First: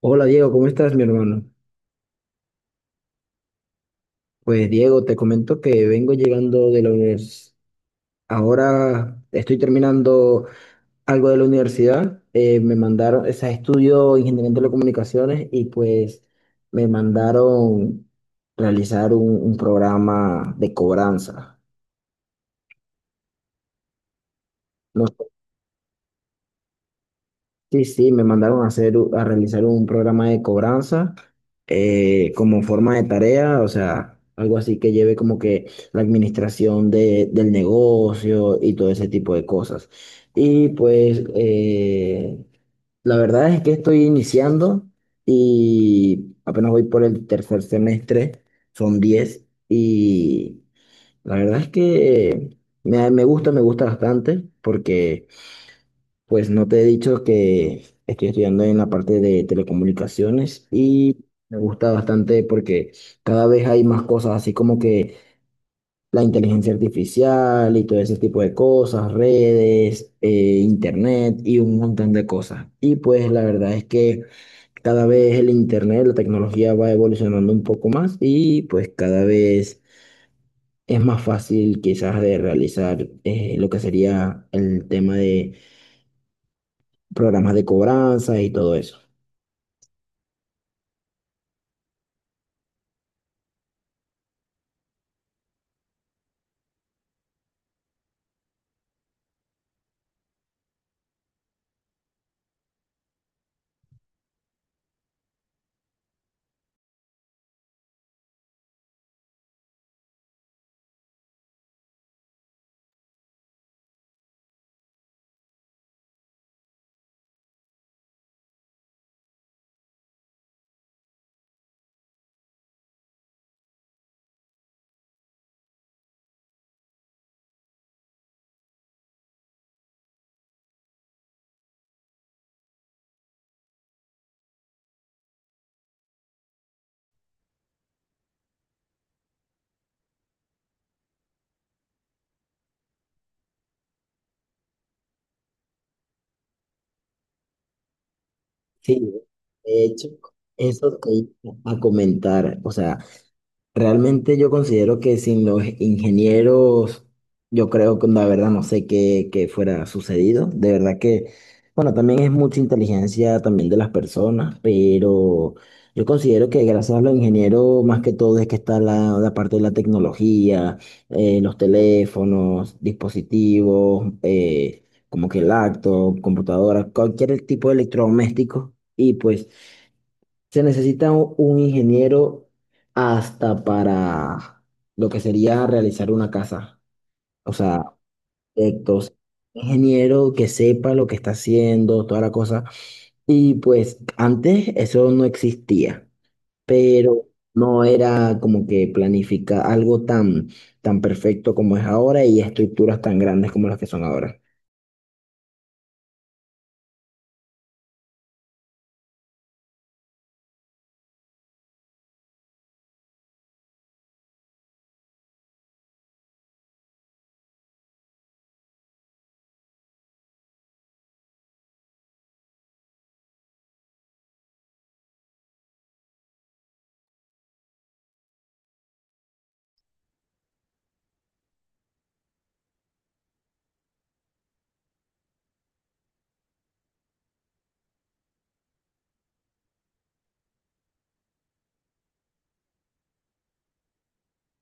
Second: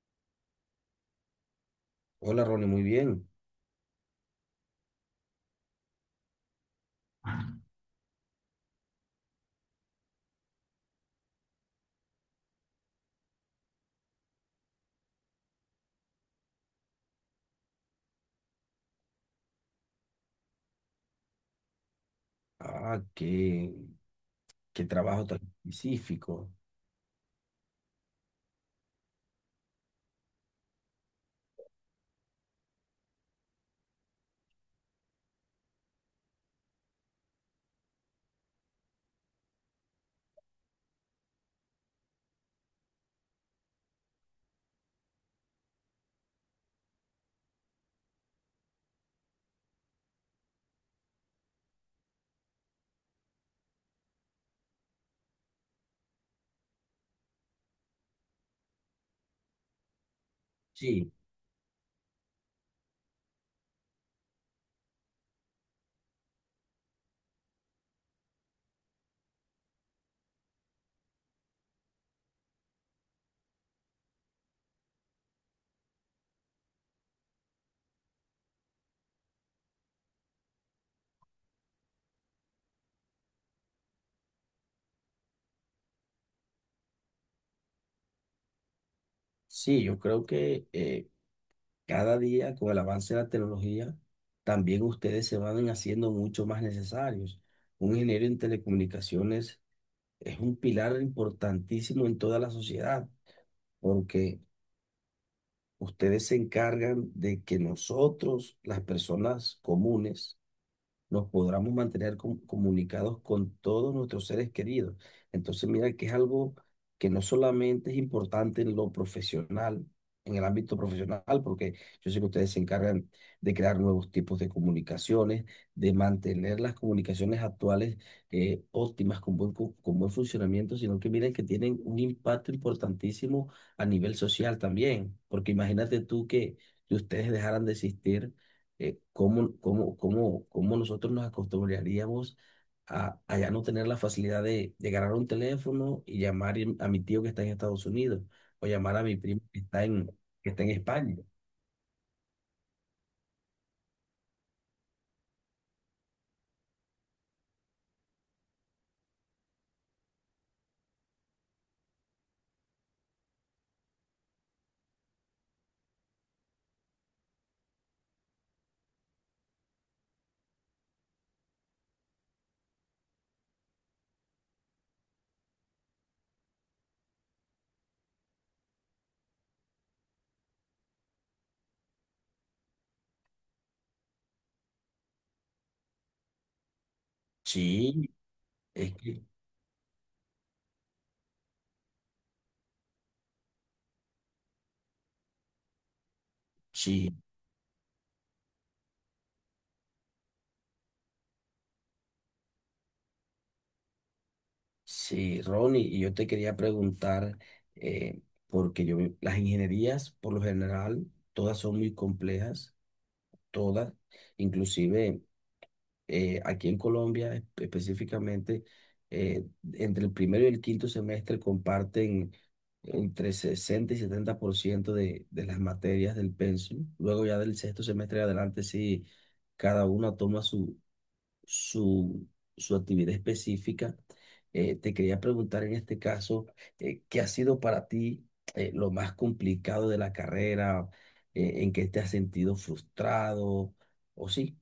Hola Diego, ¿cómo estás, mi hermano? Hola Ronnie, muy bien. Pues Diego, te comento que vengo llegando de la universidad. Ahora estoy terminando algo de la universidad. Me mandaron, o sea, estudio Ingeniería en Telecomunicaciones y pues me mandaron realizar un programa de cobranza. Ah, qué, ¿Qué No. trabajo tan específico? Sí, sí, me mandaron a hacer, a realizar un programa de cobranza, como forma de tarea, o sea, algo así que lleve como que la administración del negocio y todo ese tipo de cosas. Y pues la verdad es que estoy iniciando y apenas voy por el tercer semestre, son 10. Y la verdad es que me gusta bastante porque pues no te he dicho que estoy estudiando en la parte de telecomunicaciones Sí, y me gusta bastante porque cada vez hay más cosas, así como que la inteligencia artificial y todo ese tipo de cosas, redes, internet y un montón de cosas. Y pues la verdad es que cada vez el internet, la tecnología va evolucionando un poco más y pues cada vez es más fácil quizás de realizar, lo que sería el tema de programas de cobranza y todo eso. sí, yo creo que cada día, con el avance de la tecnología, también ustedes se van haciendo mucho más necesarios. Un ingeniero en telecomunicaciones es un pilar importantísimo en toda la sociedad, porque ustedes se encargan de que nosotros, las personas comunes, nos podamos mantener comunicados con todos nuestros seres queridos. Entonces, mira que es algo que no solamente es importante en lo profesional, en el ámbito profesional, porque yo sé que ustedes se encargan de crear nuevos tipos de comunicaciones, de mantener las comunicaciones actuales óptimas, con con buen funcionamiento, sino que miren que tienen un impacto importantísimo a nivel social también, porque imagínate tú que ustedes dejaran de existir cómo nosotros nos acostumbraríamos a ya no tener la facilidad de agarrar un teléfono y llamar a mi tío que está en Estados Unidos o llamar Sí, a mi primo que de está hecho, que está en eso te España? iba a comentar, o sea, realmente yo considero que sin los ingenieros, yo creo que la verdad no sé qué fuera sucedido. De verdad que, bueno, también es mucha inteligencia también de las personas, pero yo considero que gracias a los ingenieros, más que todo, es que está la, la parte de la tecnología, los teléfonos, dispositivos, como que laptop, computadoras, cualquier tipo de electrodoméstico. Y pues se necesita un ingeniero hasta para lo que sería realizar una casa. O sea, Sí, es proyectos, que ingeniero que sepa lo que está haciendo, toda la cosa. Y pues antes eso no existía, sí, pero no era como que planifica algo tan, tan perfecto como es ahora y estructuras tan grandes como las que son ahora. sí, Ronnie, y yo te quería preguntar, eh, porque las ingenierías por lo general, todas son muy complejas, todas, inclusive. Aquí en Colombia específicamente, eh, entre el primero y el quinto semestre comparten entre 60 y 70% de las materias del pensum. Luego ya del sexto semestre en adelante, sí, cada uno toma su, su actividad específica. Te quería preguntar en este caso, ¿qué ha sido para ti lo más complicado de la carrera? ¿En qué te has sentido frustrado? ¿O sí?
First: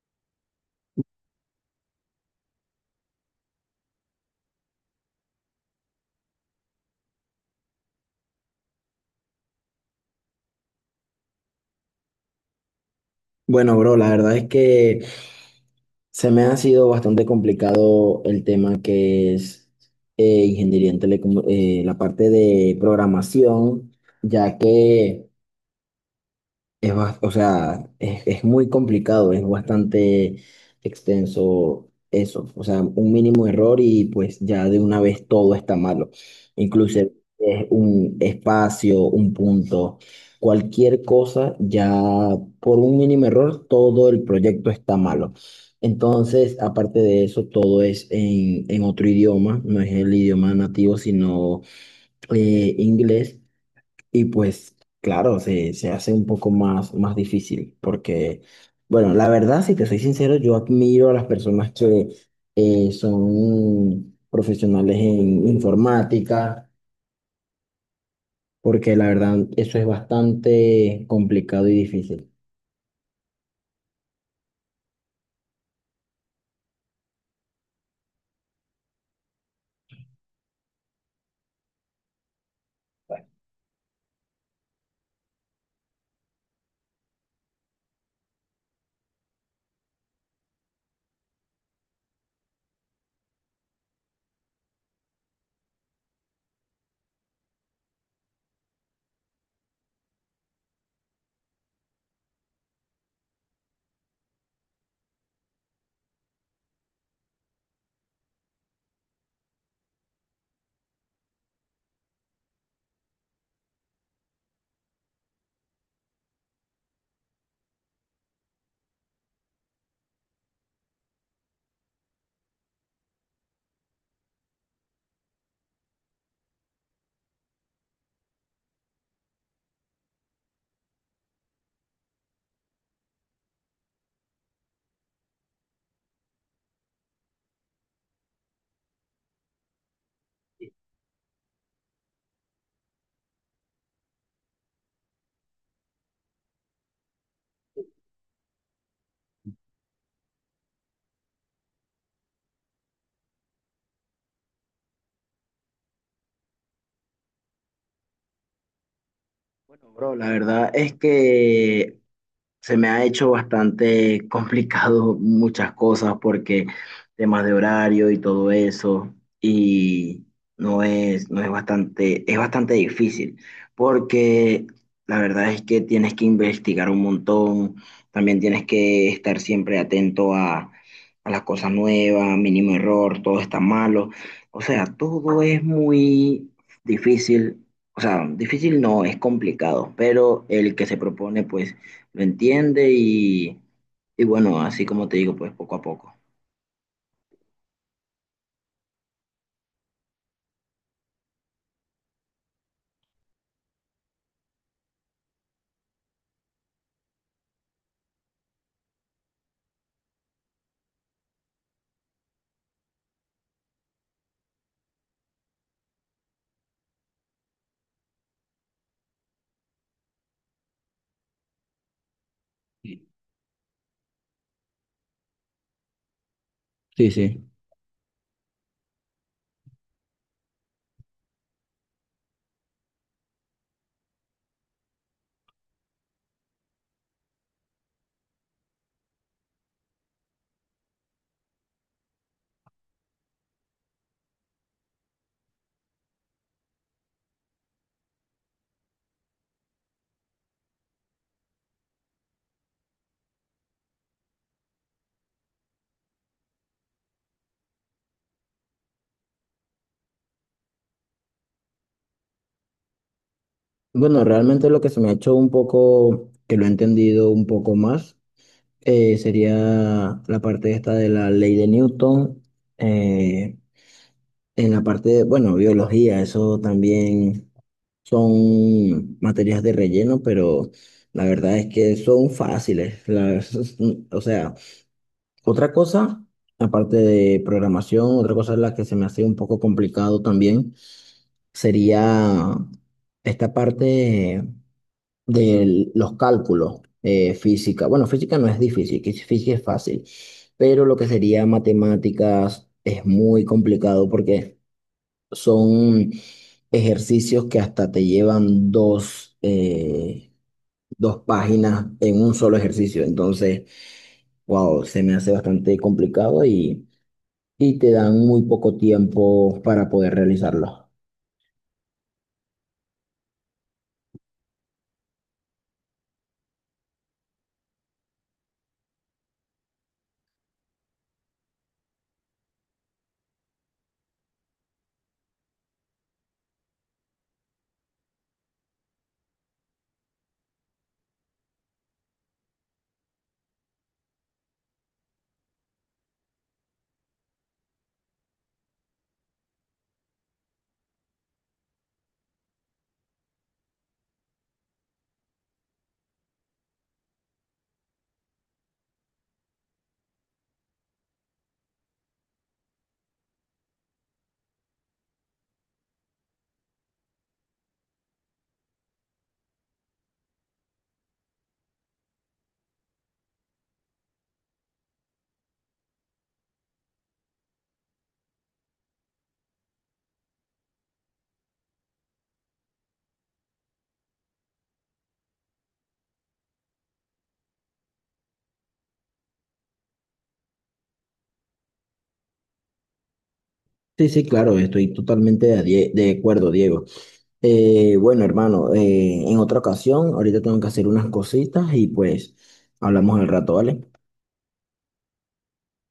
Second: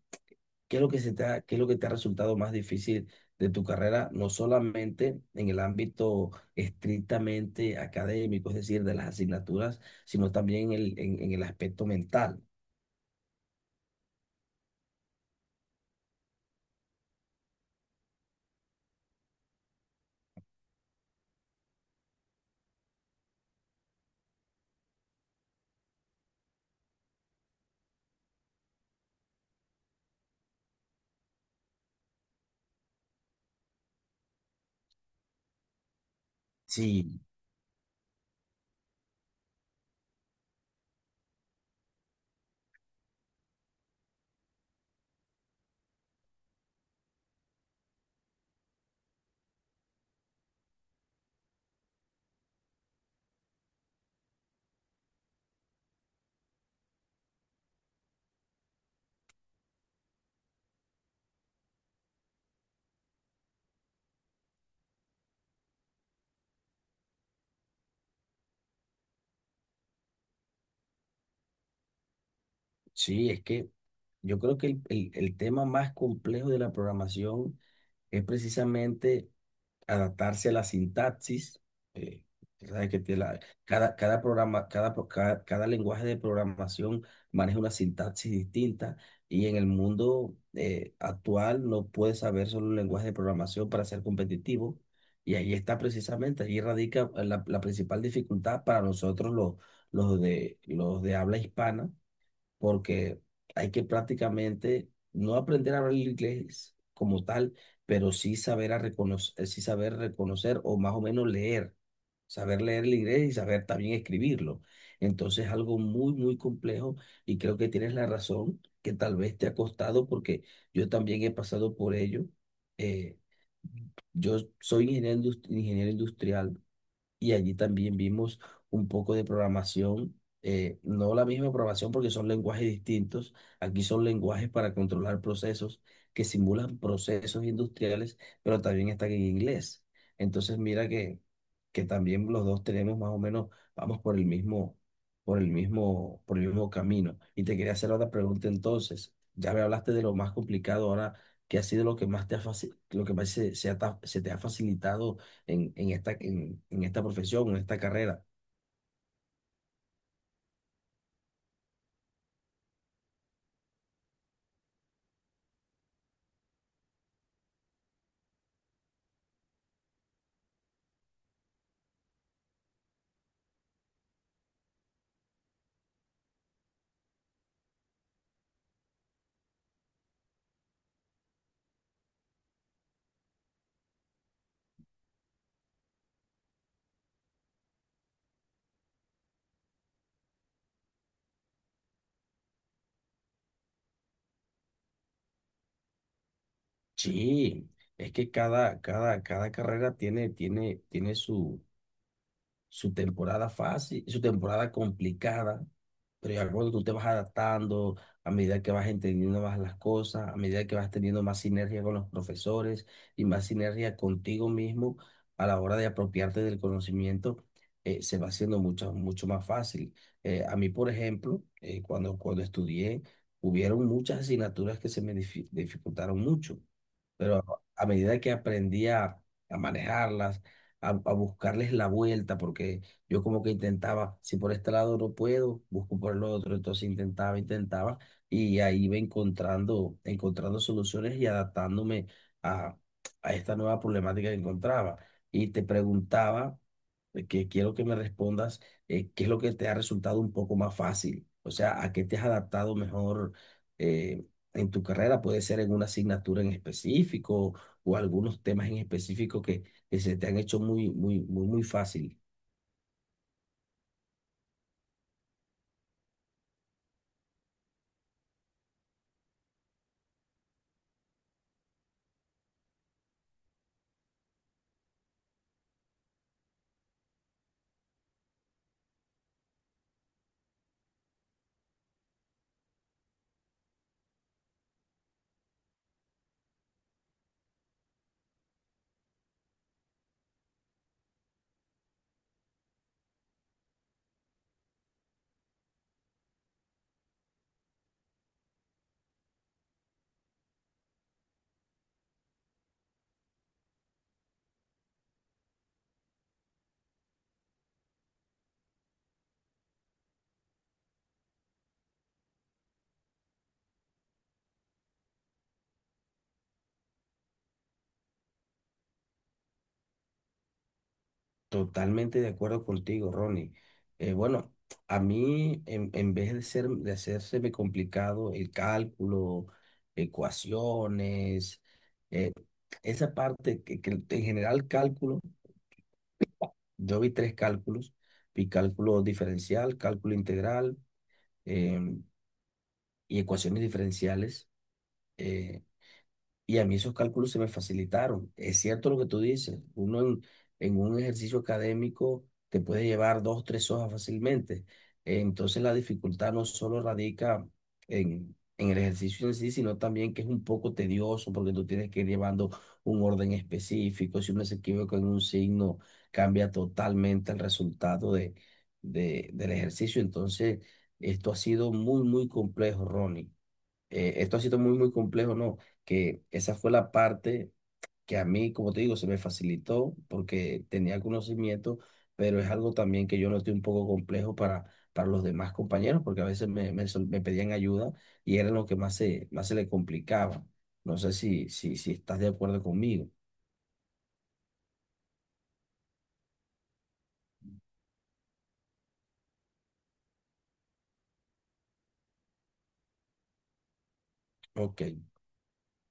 ¿Qué es lo que qué es lo que te ha resultado más difícil de tu carrera, no solamente en el ámbito estrictamente académico, es decir, de las asignaturas, sino también en en el aspecto mental? Bueno, bro, la verdad es que se me ha sido bastante complicado el tema que es, ingeniería en la parte de programación, ya que o sea, es muy complicado, es bastante extenso eso. O sea, un mínimo error y pues ya de una vez todo está malo. Incluso es Sí, un espacio, un punto, cualquier cosa, ya por un mínimo error todo el proyecto está malo. Entonces, aparte de eso, todo es en otro idioma, no es el idioma nativo, sino, inglés. Y pues, claro, se hace un poco más difícil porque, bueno, la verdad, si te soy sincero, yo admiro a las personas que, son profesionales en informática, porque la verdad, eso es bastante complicado y difícil. sí, es que yo creo que el tema más complejo de la programación es precisamente adaptarse a la sintaxis. eh, Tú sabes que cada, cada programa, cada, pro- cada, cada lenguaje de programación maneja una sintaxis distinta y en el mundo actual no puedes saber solo un lenguaje de programación para ser competitivo. Y ahí está precisamente, ahí radica la principal dificultad para nosotros los de habla hispana, porque hay que prácticamente no aprender a hablar el inglés como tal, pero sí saber a reconocer, sí saber reconocer o más o menos leer, saber leer el inglés y saber también escribirlo. Entonces, algo muy, muy complejo, y creo que tienes la razón que tal vez te ha costado, porque yo también he pasado por ello. Eh, yo soy ingeniero industrial, y allí también vimos un poco de programación, no la misma programación porque son lenguajes distintos, aquí son lenguajes para controlar procesos que simulan procesos industriales, pero también están en inglés. Entonces mira que también los dos tenemos más o menos, vamos por el mismo, por el mismo, por el mismo camino. Y te quería hacer otra pregunta entonces, ya me hablaste de lo más complicado ahora. ¿Qué ha sido lo que más lo que más se te ha facilitado en esta, en esta profesión, en esta carrera? Bueno, bro, la verdad es que se me ha hecho bastante complicado muchas cosas porque temas de horario y todo eso, y no es bastante, es bastante difícil porque la verdad es que tienes que investigar un montón, también tienes que estar siempre atento a las cosas nuevas, mínimo error, todo está malo, o sea, todo es muy difícil, o sea, difícil no, es complicado, pero el que se propone pues lo entiende y bueno, así como te digo, pues poco a poco. Sí, es que cada carrera tiene, tiene su, su temporada fácil, y su temporada complicada, pero ya cuando tú te vas adaptando, a medida que vas entendiendo más las cosas, a medida que vas teniendo más sinergia con los profesores y más sinergia contigo mismo a la hora de apropiarte del conocimiento, se va haciendo mucho, mucho más fácil. A mí, por ejemplo, cuando estudié, hubieron muchas asignaturas que se me dificultaron mucho, Sí, sí. pero a medida que aprendí a manejarlas, a buscarles la vuelta, porque yo como que intentaba, si por este lado no puedo, busco por el otro, entonces intentaba, intentaba, y ahí iba encontrando, encontrando soluciones y adaptándome a, a esta nueva problemática que encontraba. Y te preguntaba, que quiero que me respondas, ¿qué es lo que te ha resultado un poco más fácil? O sea, ¿a qué te has adaptado mejor? eh, en tu carrera, puede ser en una asignatura en específico o algunos temas en específico que se te han hecho muy, muy, muy, muy fácil. Bueno, realmente lo que se me ha hecho un poco, que lo he entendido un poco más, sería la parte esta de la ley de Newton, eh, en la parte de, bueno, biología, eso también son materias de relleno, pero la verdad es que son fáciles. O sea, otra cosa, aparte de programación, otra cosa en la que se me hace un poco complicado también sería esta parte de los cálculos, física. Bueno, física no es difícil, que física es fácil, pero lo que sería matemáticas es muy complicado porque son ejercicios que hasta te llevan dos páginas en un solo ejercicio. Entonces, wow, se me hace bastante complicado y te dan muy poco tiempo para poder realizarlo. Totalmente de acuerdo contigo, Ronnie. Bueno, a mí, en vez de ser, de hacérseme complicado el cálculo, ecuaciones, eh, esa parte que en general cálculo, yo vi tres cálculos, vi cálculo diferencial, cálculo integral, em, y ecuaciones diferenciales. eh, Y a mí esos cálculos se me facilitaron. Es cierto lo que tú dices. Uno en un ejercicio académico te puede llevar dos, tres hojas fácilmente. Entonces la dificultad no solo radica en el ejercicio en sí, sino también que es un poco tedioso porque tú tienes que ir llevando un orden específico. Si uno se equivoca en un signo, cambia totalmente el resultado del ejercicio. Entonces esto ha sido muy, muy complejo, Ronnie. Esto ha sido muy, muy complejo, ¿no? Que esa fue la parte que a mí, como te digo, se me facilitó porque tenía conocimiento, pero es algo también que yo noté un poco complejo para los demás compañeros, porque a veces me pedían ayuda y era lo que más más se le complicaba. No sé si, si estás de acuerdo conmigo. Sí, sí, claro, estoy totalmente de acuerdo, Diego. Bueno, hermano, en otra ocasión, ahorita tengo que hacer unas cositas y pues hablamos al rato, ¿vale? Ok.